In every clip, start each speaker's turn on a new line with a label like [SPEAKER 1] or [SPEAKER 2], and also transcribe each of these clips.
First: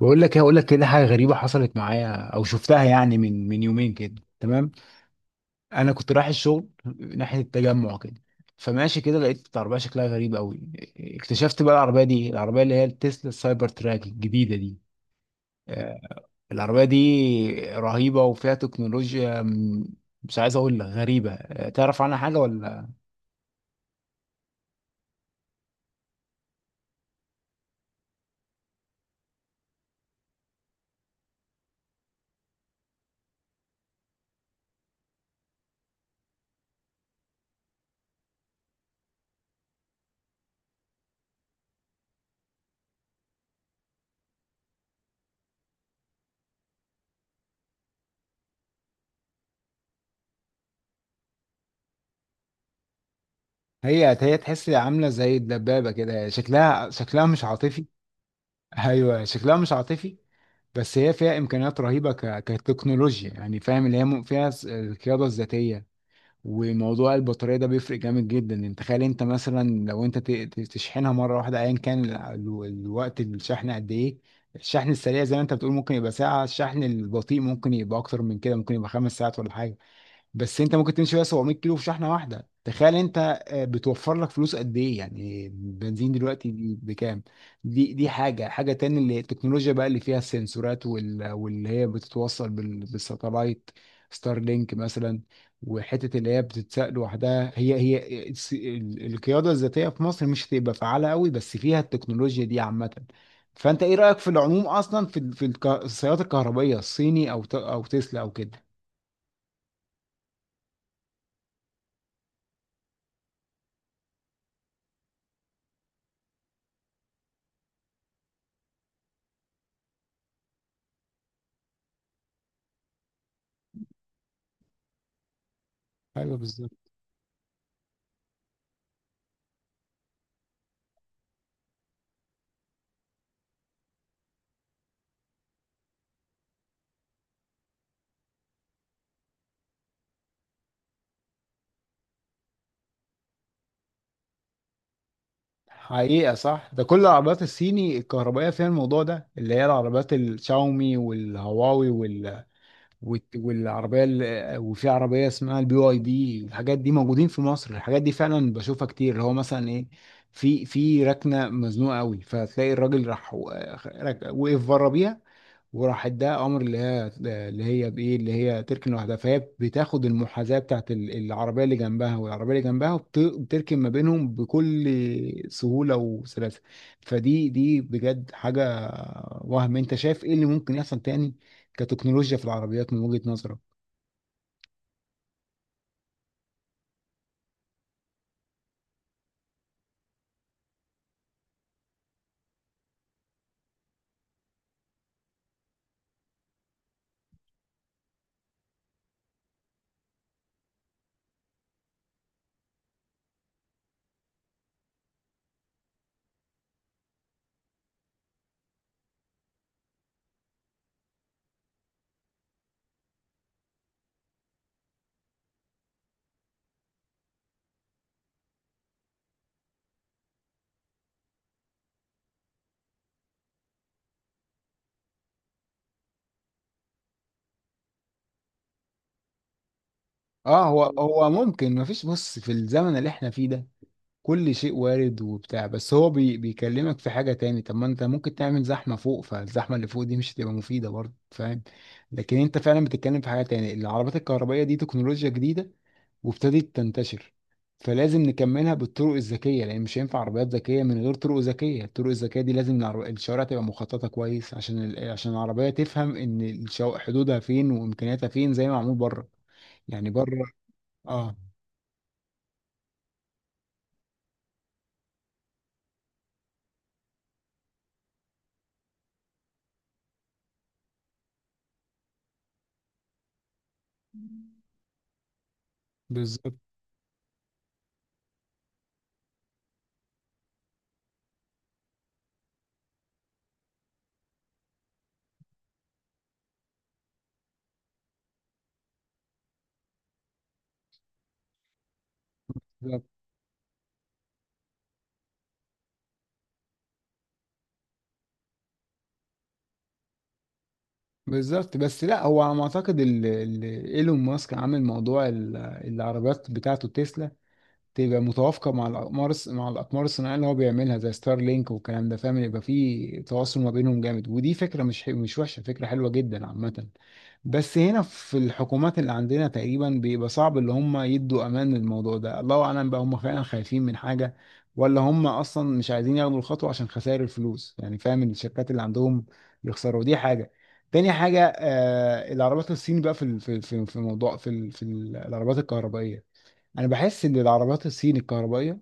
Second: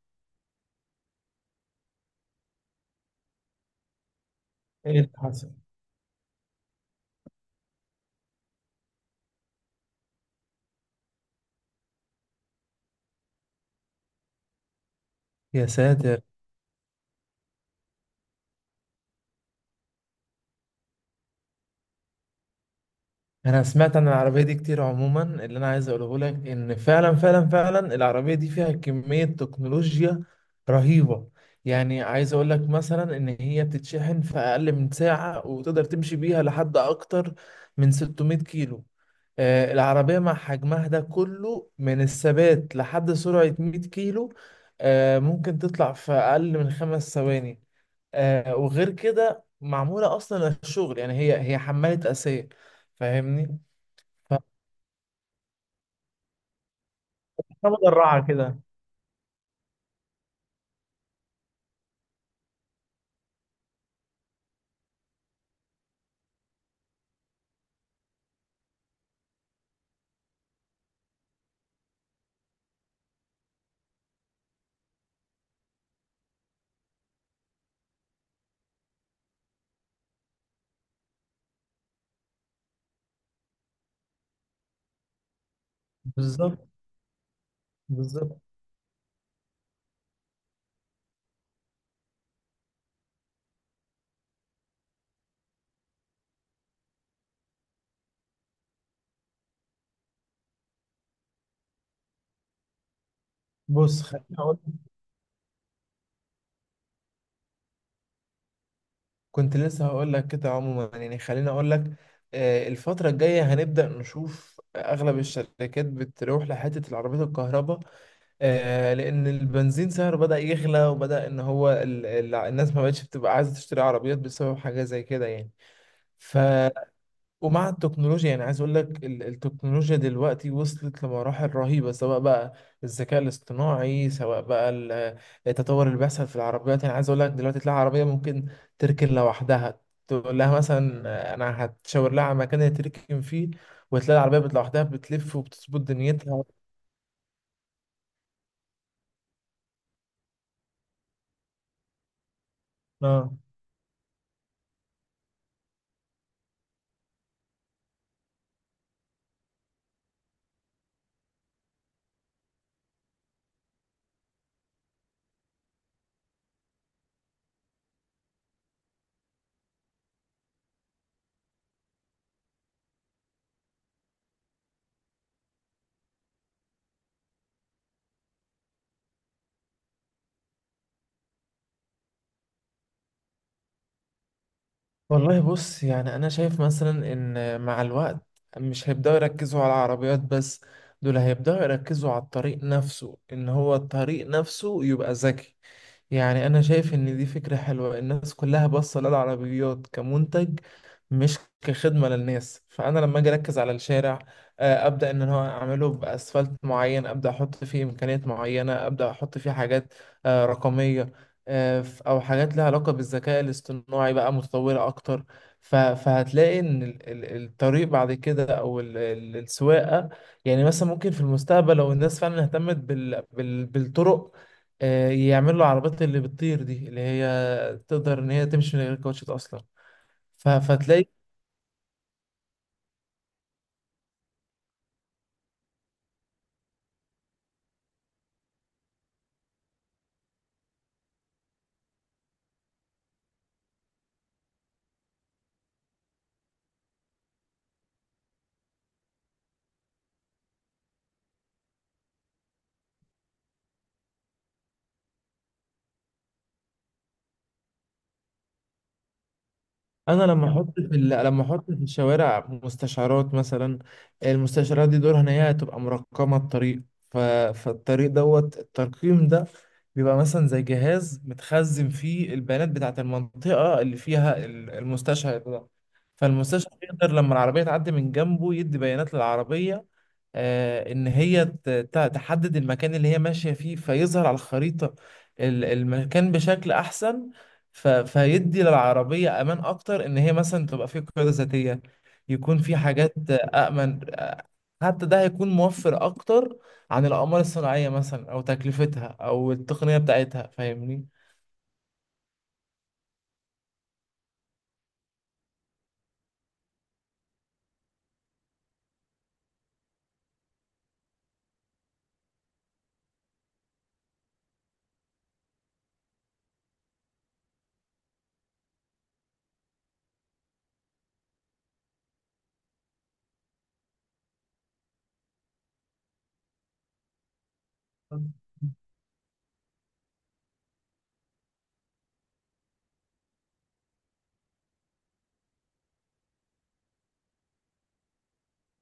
[SPEAKER 1] بقول لك ايه، هقول لك كده حاجه غريبه حصلت معايا او شفتها يعني من يومين كده، تمام.
[SPEAKER 2] ايه اللي حصل؟
[SPEAKER 1] انا كنت رايح الشغل ناحيه التجمع كده. فماشي كده، لقيت عربيه شكلها غريب قوي. اكتشفت بقى العربيه دي، العربيه اللي هي التسلا السايبر تراك الجديده دي.
[SPEAKER 2] يا
[SPEAKER 1] آه،
[SPEAKER 2] ساتر.
[SPEAKER 1] العربيه دي رهيبه وفيها تكنولوجيا مش عايز اقول لك غريبه. تعرف عنها حاجه ولا؟
[SPEAKER 2] انا سمعت عن العربيه دي كتير. عموما اللي انا عايز اقوله لك ان فعلا فعلا فعلا العربيه دي فيها كميه تكنولوجيا رهيبه. يعني عايز اقول لك مثلا ان هي بتتشحن في اقل من ساعه وتقدر تمشي بيها لحد اكتر من 600 كيلو. العربية مع حجمها ده كله من الثبات لحد سرعة 100 كيلو، ممكن تطلع في أقل من 5 ثواني. وغير كده معمولة أصلا للشغل. يعني هي حمالة أساسية، فاهمني؟
[SPEAKER 1] هي هي تحس عامله زي الدبابه كده، شكلها شكلها مش عاطفي.
[SPEAKER 2] فمدرعة كده.
[SPEAKER 1] ايوه، شكلها مش عاطفي. بس هي فيها امكانيات رهيبه كتكنولوجيا يعني، فاهم اللي هي فيها القياده الذاتيه. وموضوع البطاريه ده بيفرق جامد جدا. انت تخيل انت مثلا لو انت تشحنها مره واحده، ايا كان الوقت الشحن قد ايه. الشحن السريع زي ما انت بتقول ممكن يبقى ساعه، الشحن البطيء ممكن يبقى اكتر من كده، ممكن يبقى 5 ساعات ولا حاجه. بس انت ممكن تمشي بقى 700 كيلو في شحنه واحده، تخيل انت. بتوفر لك فلوس قد ايه يعني، بنزين دلوقتي
[SPEAKER 2] بالظبط،
[SPEAKER 1] دي بكام. دي
[SPEAKER 2] بالظبط.
[SPEAKER 1] حاجه تاني، اللي التكنولوجيا بقى اللي فيها السنسورات واللي هي بتتوصل بالساتلايت. ستار لينك مثلا. وحته اللي هي بتتساق لوحدها، هي هي القياده الذاتيه في مصر مش هتبقى فعاله قوي، بس فيها التكنولوجيا دي عامه. فانت ايه
[SPEAKER 2] بص،
[SPEAKER 1] رايك في
[SPEAKER 2] خليني أقول.
[SPEAKER 1] العموم، اصلا في السيارات الكهربائيه الصيني، او او تسلا او كده؟
[SPEAKER 2] كنت لسه هقول لك كده. عموما يعني خليني أقول لك، الفترة الجاية هنبدأ نشوف أغلب الشركات بتروح لحتة العربيات الكهرباء، لان البنزين سعره بدأ يغلى، وبدأ ان هو الناس ما بقتش بتبقى عايزة تشتري عربيات بسبب حاجة زي كده يعني.
[SPEAKER 1] ايوه،
[SPEAKER 2] ف
[SPEAKER 1] بالظبط.
[SPEAKER 2] ومع التكنولوجيا يعني عايز اقول لك التكنولوجيا دلوقتي وصلت لمراحل رهيبة، سواء بقى الذكاء الاصطناعي، سواء بقى التطور اللي بيحصل في العربيات. يعني عايز اقول لك دلوقتي تلاقي عربية ممكن تركن لوحدها. تقول لها مثلا، انا هتشاور لها على مكان هي تركن فيه، وتلاقي العربية لوحدها بتلف وبتظبط
[SPEAKER 1] حقيقة
[SPEAKER 2] دنيتها.
[SPEAKER 1] صح، ده كل العربيات الصيني الكهربائية فيها الموضوع ده، اللي هي العربيات الشاومي والهواوي وال...
[SPEAKER 2] اه،
[SPEAKER 1] والت- والعربية ال... وفي عربية اسمها BYD. الحاجات دي موجودين في مصر، الحاجات دي فعلا بشوفها كتير. اللي هو مثلا ايه، في ركنة مزنوقة قوي، فتلاقي الراجل راح وقف بره بيها، وراح اداها امر اللي هي تركن لوحدها. فهي بتاخد المحاذاه بتاعت العربيه اللي جنبها والعربيه اللي جنبها، وبتركن ما بينهم بكل سهوله وسلاسه. فدي بجد حاجه. وهم انت شايف ايه اللي ممكن يحصل تاني كتكنولوجيا في العربيات من وجهه نظرك؟
[SPEAKER 2] والله بص، يعني أنا شايف مثلا إن مع الوقت مش هيبدأوا يركزوا على العربيات بس. دول هيبدأوا يركزوا على الطريق نفسه، إن هو الطريق نفسه يبقى ذكي. يعني أنا شايف إن دي فكرة حلوة. الناس كلها باصة للعربيات كمنتج مش كخدمة للناس. فأنا لما أجي أركز على الشارع، أبدأ إن هو أعمله بأسفلت معين، أبدأ أحط فيه إمكانيات معينة، أبدأ أحط فيه حاجات رقمية، أو حاجات لها علاقة بالذكاء الاصطناعي بقى متطورة أكتر. فهتلاقي إن الطريق بعد كده، أو السواقة. يعني مثلا ممكن في المستقبل لو الناس فعلا اهتمت بالطرق، يعمل له عربيات اللي بتطير دي، اللي هي تقدر ان هي تمشي من غير كاوتشات اصلا.
[SPEAKER 1] اه، هو
[SPEAKER 2] فتلاقي
[SPEAKER 1] هو ممكن. ما فيش بص، في الزمن اللي احنا فيه ده كل شيء وارد وبتاع. بس هو بيكلمك في حاجة تاني. طب ما انت ممكن تعمل زحمة فوق، فالزحمة اللي فوق دي مش هتبقى مفيدة برضه، فاهم. لكن انت فعلا بتتكلم في حاجة تاني. العربات الكهربائية دي تكنولوجيا جديدة وابتدت تنتشر، فلازم نكملها بالطرق الذكية، لأن مش هينفع عربيات ذكية من غير طرق ذكية. الطرق الذكية دي لازم الشوارع تبقى مخططة كويس، عشان عشان العربية تفهم إن حدودها فين وإمكانياتها فين، زي ما معمول بره، يعني
[SPEAKER 2] انا لما
[SPEAKER 1] بره.
[SPEAKER 2] احط في
[SPEAKER 1] اه،
[SPEAKER 2] لما احط في الشوارع مستشعرات مثلا. المستشعرات دي دورها ان هي تبقى مرقمه الطريق. ف... فالطريق دوت الترقيم ده بيبقى مثلا زي جهاز متخزن فيه البيانات بتاعت المنطقه اللي فيها المستشعر ده.
[SPEAKER 1] بالظبط.
[SPEAKER 2] فالمستشعر يقدر لما العربيه تعدي من جنبه يدي بيانات للعربيه، ان هي تحدد المكان اللي هي ماشية فيه، فيظهر على الخريطة المكان بشكل احسن. فيدي للعربية امان اكتر ان هي مثلا تبقى في قيادة ذاتية. يكون في حاجات امن، حتى ده هيكون موفر اكتر عن الاقمار الصناعية مثلا، او تكلفتها، او التقنية بتاعتها، فاهمني.
[SPEAKER 1] بالظبط، بس لا هو على ما اعتقد ايلون ماسك عامل موضوع العربيات بتاعته تسلا تبقى متوافقه مع الاقمار الصناعيه اللي هو بيعملها زي ستار لينك والكلام ده، فاهم. يبقى في تواصل ما بينهم جامد، ودي فكره مش وحشه، فكره حلوه جدا عامه. بس هنا في الحكومات اللي عندنا تقريبا بيبقى صعب اللي هم يدوا امان للموضوع ده. الله اعلم بقى هم فعلا خايفين من حاجه، ولا هم اصلا مش عايزين ياخدوا الخطوه عشان خسائر الفلوس، يعني فاهم الشركات اللي عندهم يخسروا. دي حاجه. تاني حاجه، العربيات الصين بقى، في موضوع، في العربيات الكهربائيه، انا بحس ان العربيات الصين الكهربائيه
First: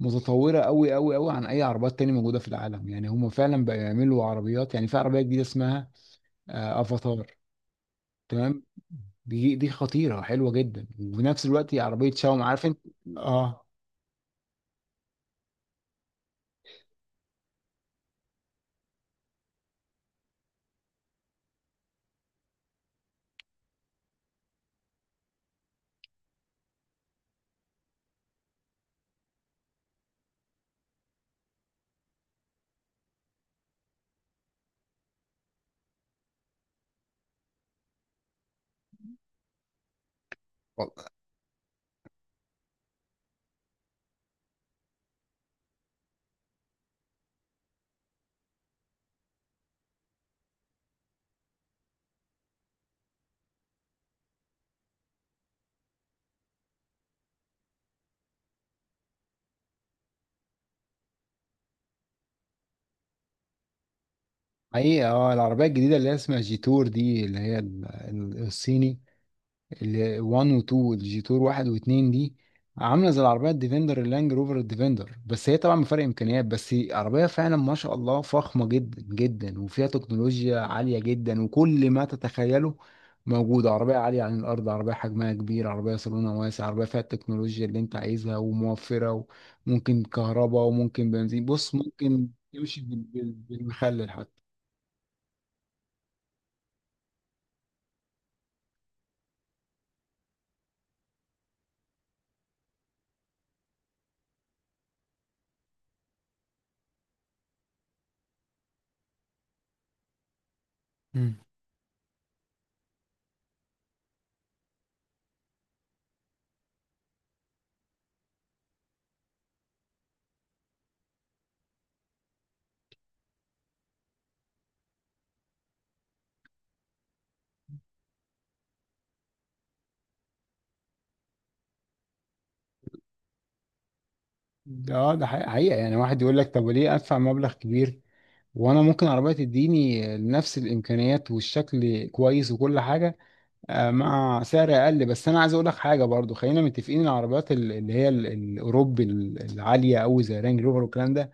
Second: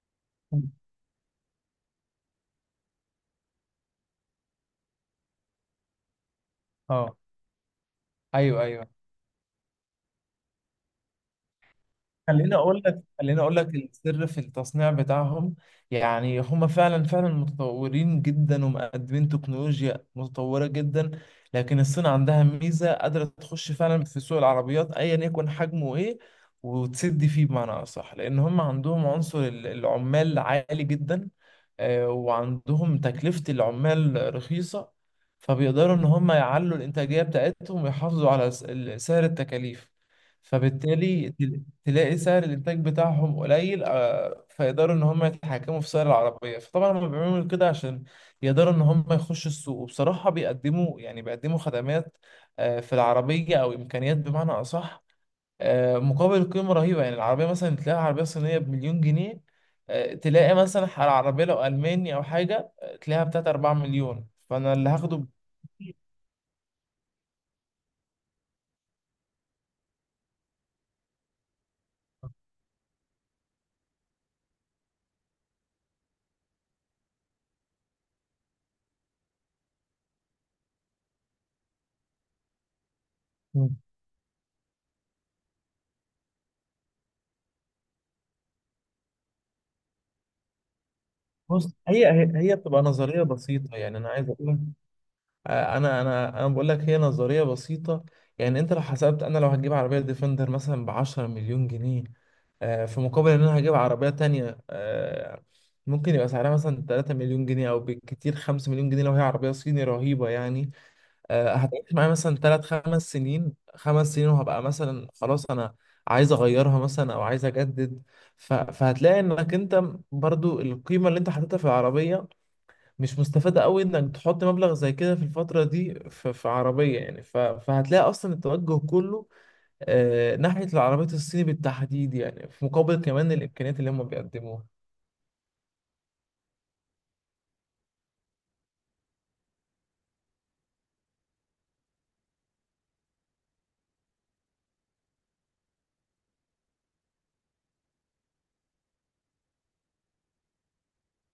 [SPEAKER 1] متطوره قوي قوي قوي عن اي عربيات تانية موجوده في العالم. يعني هم فعلا بقى يعملوا عربيات، يعني في عربيه جديده اسمها
[SPEAKER 2] اه،
[SPEAKER 1] افاتار.
[SPEAKER 2] ايوه،
[SPEAKER 1] تمام.
[SPEAKER 2] ايوه.
[SPEAKER 1] دي خطيره حلوه جدا، وفي نفس الوقت هي عربيه شاومي، عارف انت.
[SPEAKER 2] خليني اقول
[SPEAKER 1] اه
[SPEAKER 2] لك السر في التصنيع بتاعهم. يعني هم فعلا فعلا متطورين جدا، ومقدمين تكنولوجيا متطوره جدا. لكن الصين عندها ميزه قادره تخش فعلا في سوق العربيات ايا يكن حجمه ايه، وتسد فيه. بمعنى اصح، لان هم عندهم عنصر العمال عالي جدا، وعندهم تكلفه العمال رخيصه. فبيقدروا ان هم يعلوا الانتاجيه بتاعتهم، ويحافظوا على سعر التكاليف. فبالتالي تلاقي سعر الانتاج بتاعهم قليل، فيقدروا ان هم يتحكموا في سعر العربيه. فطبعا هم بيعملوا كده عشان يقدروا ان هم يخشوا السوق. وبصراحه بيقدموا، يعني بيقدموا خدمات في العربيه، او امكانيات بمعنى اصح، مقابل قيمه رهيبه. يعني العربيه مثلا تلاقي عربيه صينيه بمليون جنيه، تلاقي مثلا على العربيه لو الماني او حاجه، تلاقيها بتاعت 4 مليون. فانا اللي
[SPEAKER 1] حقيقة،
[SPEAKER 2] هاخده ب-.
[SPEAKER 1] اه، العربية الجديدة اللي هي اسمها جيتور دي، اللي هي الصيني، ال 1 و 2، الجي تور 1 و 2 دي، عامله زي العربيه الديفندر، اللانج روفر الديفندر، بس هي طبعا بفرق امكانيات. بس عربيه فعلا ما شاء الله فخمه جدا جدا، وفيها تكنولوجيا عاليه جدا وكل ما تتخيله موجود.
[SPEAKER 2] مم.
[SPEAKER 1] عربيه عاليه عن الارض، عربيه حجمها كبير، عربيه صالونها واسع، عربيه فيها التكنولوجيا اللي انت عايزها وموفره، وممكن كهرباء وممكن بنزين. بص
[SPEAKER 2] بص، هي
[SPEAKER 1] ممكن
[SPEAKER 2] هي هي
[SPEAKER 1] تمشي
[SPEAKER 2] بتبقى نظريه بسيطه. يعني انا
[SPEAKER 1] بالمخلل
[SPEAKER 2] عايز
[SPEAKER 1] حتى.
[SPEAKER 2] اقول، انا بقول لك هي نظريه بسيطه. يعني انت لو حسبت انا لو هتجيب عربيه ديفندر مثلا ب 10 مليون جنيه، في مقابل ان انا هجيب عربيه تانية، ممكن يبقى سعرها مثلا 3 مليون جنيه، او بالكتير 5 مليون جنيه لو هي عربيه صيني رهيبه يعني،
[SPEAKER 1] مم.
[SPEAKER 2] هتعيش معايا مثلا 3 5 سنين، 5 سنين، وهبقى مثلا خلاص، انا عايز اغيرها مثلا، او عايز اجدد. فهتلاقي انك انت برضو القيمه اللي انت حاططها في العربيه مش مستفادة قوي. انك تحط مبلغ زي كده في الفترة دي في عربية يعني. فهتلاقي اصلا التوجه كله آه ناحية العربيات الصيني بالتحديد، يعني في مقابل كمان الامكانيات اللي هم بيقدموها.
[SPEAKER 1] ده حقيقة حقيقة، يعني واحد يقول لك طب ليه ادفع مبلغ كبير، وانا ممكن عربية تديني نفس الامكانيات والشكل كويس وكل حاجة مع سعر اقل. بس انا عايز اقول لك حاجة برضو، خلينا متفقين. العربيات الاوروبي العالية قوي زي رانج روفر والكلام ده،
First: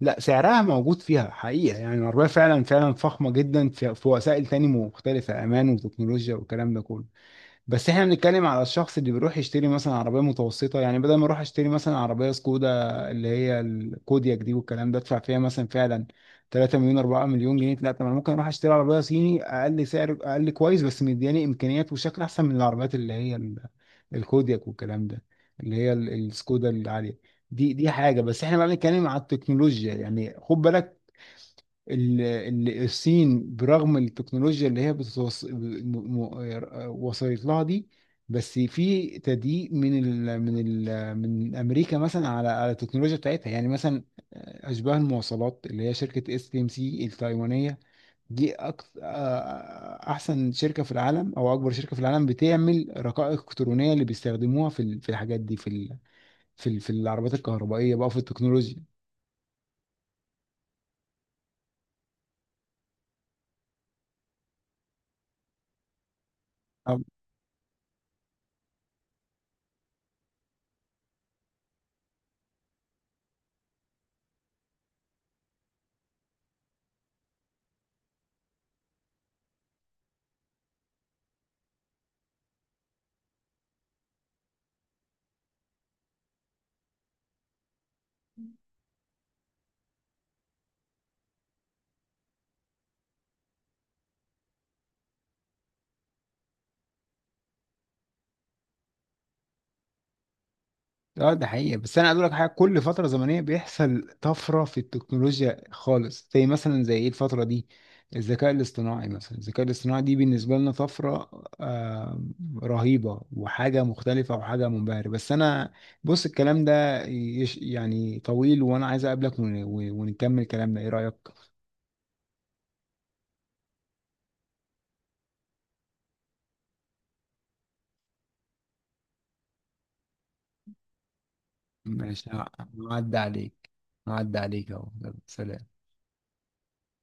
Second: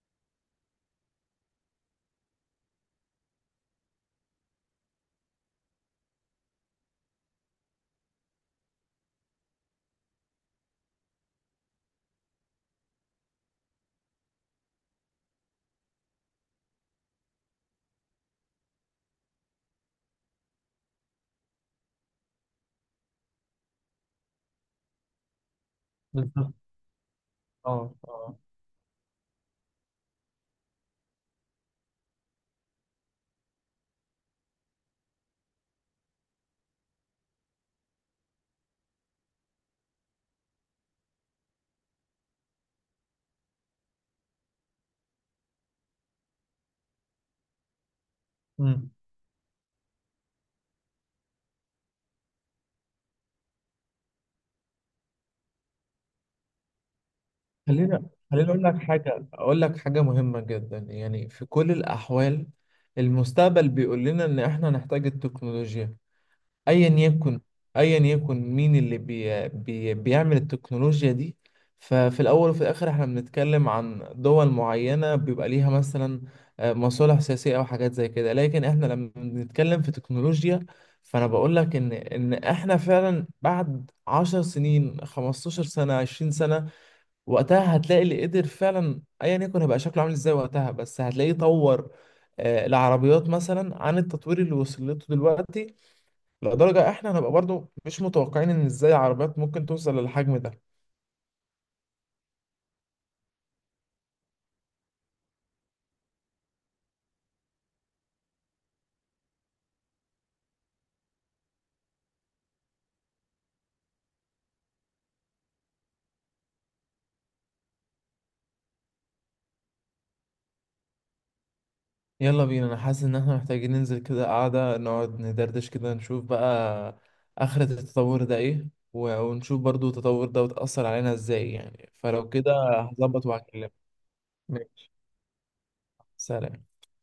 [SPEAKER 1] لا سعرها موجود فيها حقيقة. يعني العربية فعلا فعلا فخمة جدا، في وسائل تاني مختلفة، امان وتكنولوجيا والكلام ده كله. بس احنا بنتكلم على الشخص اللي بيروح يشتري مثلا عربية متوسطة. يعني بدل ما اروح اشتري مثلا عربية سكودا اللي هي الكودياك دي والكلام ده، ادفع فيها مثلا فعلا 3 مليون 4 مليون جنيه. لا، طب انا ممكن اروح اشتري عربية صيني اقل سعر، اقل كويس، بس مدياني امكانيات وشكل احسن من العربيات اللي هي الكودياك والكلام ده، اللي هي
[SPEAKER 2] بالظبط.
[SPEAKER 1] السكودا العالية. دي
[SPEAKER 2] اه،
[SPEAKER 1] حاجة.
[SPEAKER 2] اه.
[SPEAKER 1] بس احنا بقى بنتكلم على التكنولوجيا يعني خد بالك، الصين برغم التكنولوجيا اللي هي وصلت لها دي، بس في تضييق من امريكا مثلا على التكنولوجيا بتاعتها، يعني مثلا اشباه المواصلات اللي هي شركه STMC التايوانيه دي،
[SPEAKER 2] امم
[SPEAKER 1] احسن شركه في العالم او اكبر شركه في العالم بتعمل رقائق الكترونيه اللي بيستخدموها في في الحاجات دي، في في العربيات الكهربائيه
[SPEAKER 2] خلينا،
[SPEAKER 1] بقى، في
[SPEAKER 2] خليني اقول لك
[SPEAKER 1] التكنولوجيا.
[SPEAKER 2] حاجة اقول لك حاجة مهمة جدا. يعني في كل الاحوال المستقبل بيقول لنا ان احنا نحتاج التكنولوجيا، ايا يكن، ايا يكن مين اللي بي بي بيعمل التكنولوجيا دي. ففي الاول وفي الاخر احنا بنتكلم عن دول معينة بيبقى ليها مثلا مصالح سياسية او حاجات زي كده. لكن احنا لما بنتكلم في تكنولوجيا، فانا بقول لك ان احنا فعلا بعد 10 سنين، 15 سنة، 20 سنة، وقتها هتلاقي اللي قدر فعلا ايا يكن هيبقى شكله عامل ازاي وقتها، بس هتلاقيه طور العربيات مثلا عن التطوير اللي وصلته دلوقتي، لدرجة احنا هنبقى برضو مش متوقعين ان ازاي عربيات ممكن توصل للحجم ده.
[SPEAKER 1] اه ده حقيقة. بس انا اقول لك حاجة، كل فترة زمنية بيحصل طفرة في التكنولوجيا خالص، زي مثلا زي ايه الفترة دي، الذكاء الاصطناعي مثلا. الذكاء الاصطناعي دي بالنسبة لنا طفرة آه رهيبة، وحاجة مختلفة، وحاجة منبهرة. بس انا، بص الكلام ده يعني طويل، وانا عايز اقابلك ونكمل كلامنا، ايه رأيك؟
[SPEAKER 2] يلا بينا، انا حاسس ان احنا محتاجين ننزل كده قعدة، نقعد ندردش كده، نشوف بقى آخرة التطور ده ايه، ونشوف برضو التطور ده وتأثر علينا ازاي يعني.
[SPEAKER 1] ماشي.
[SPEAKER 2] فلو كده
[SPEAKER 1] هعدي
[SPEAKER 2] هظبط
[SPEAKER 1] عليك،
[SPEAKER 2] وهكلمك.
[SPEAKER 1] هعدي عليك اهو،
[SPEAKER 2] ماشي،
[SPEAKER 1] يلا، سلام.
[SPEAKER 2] سلام.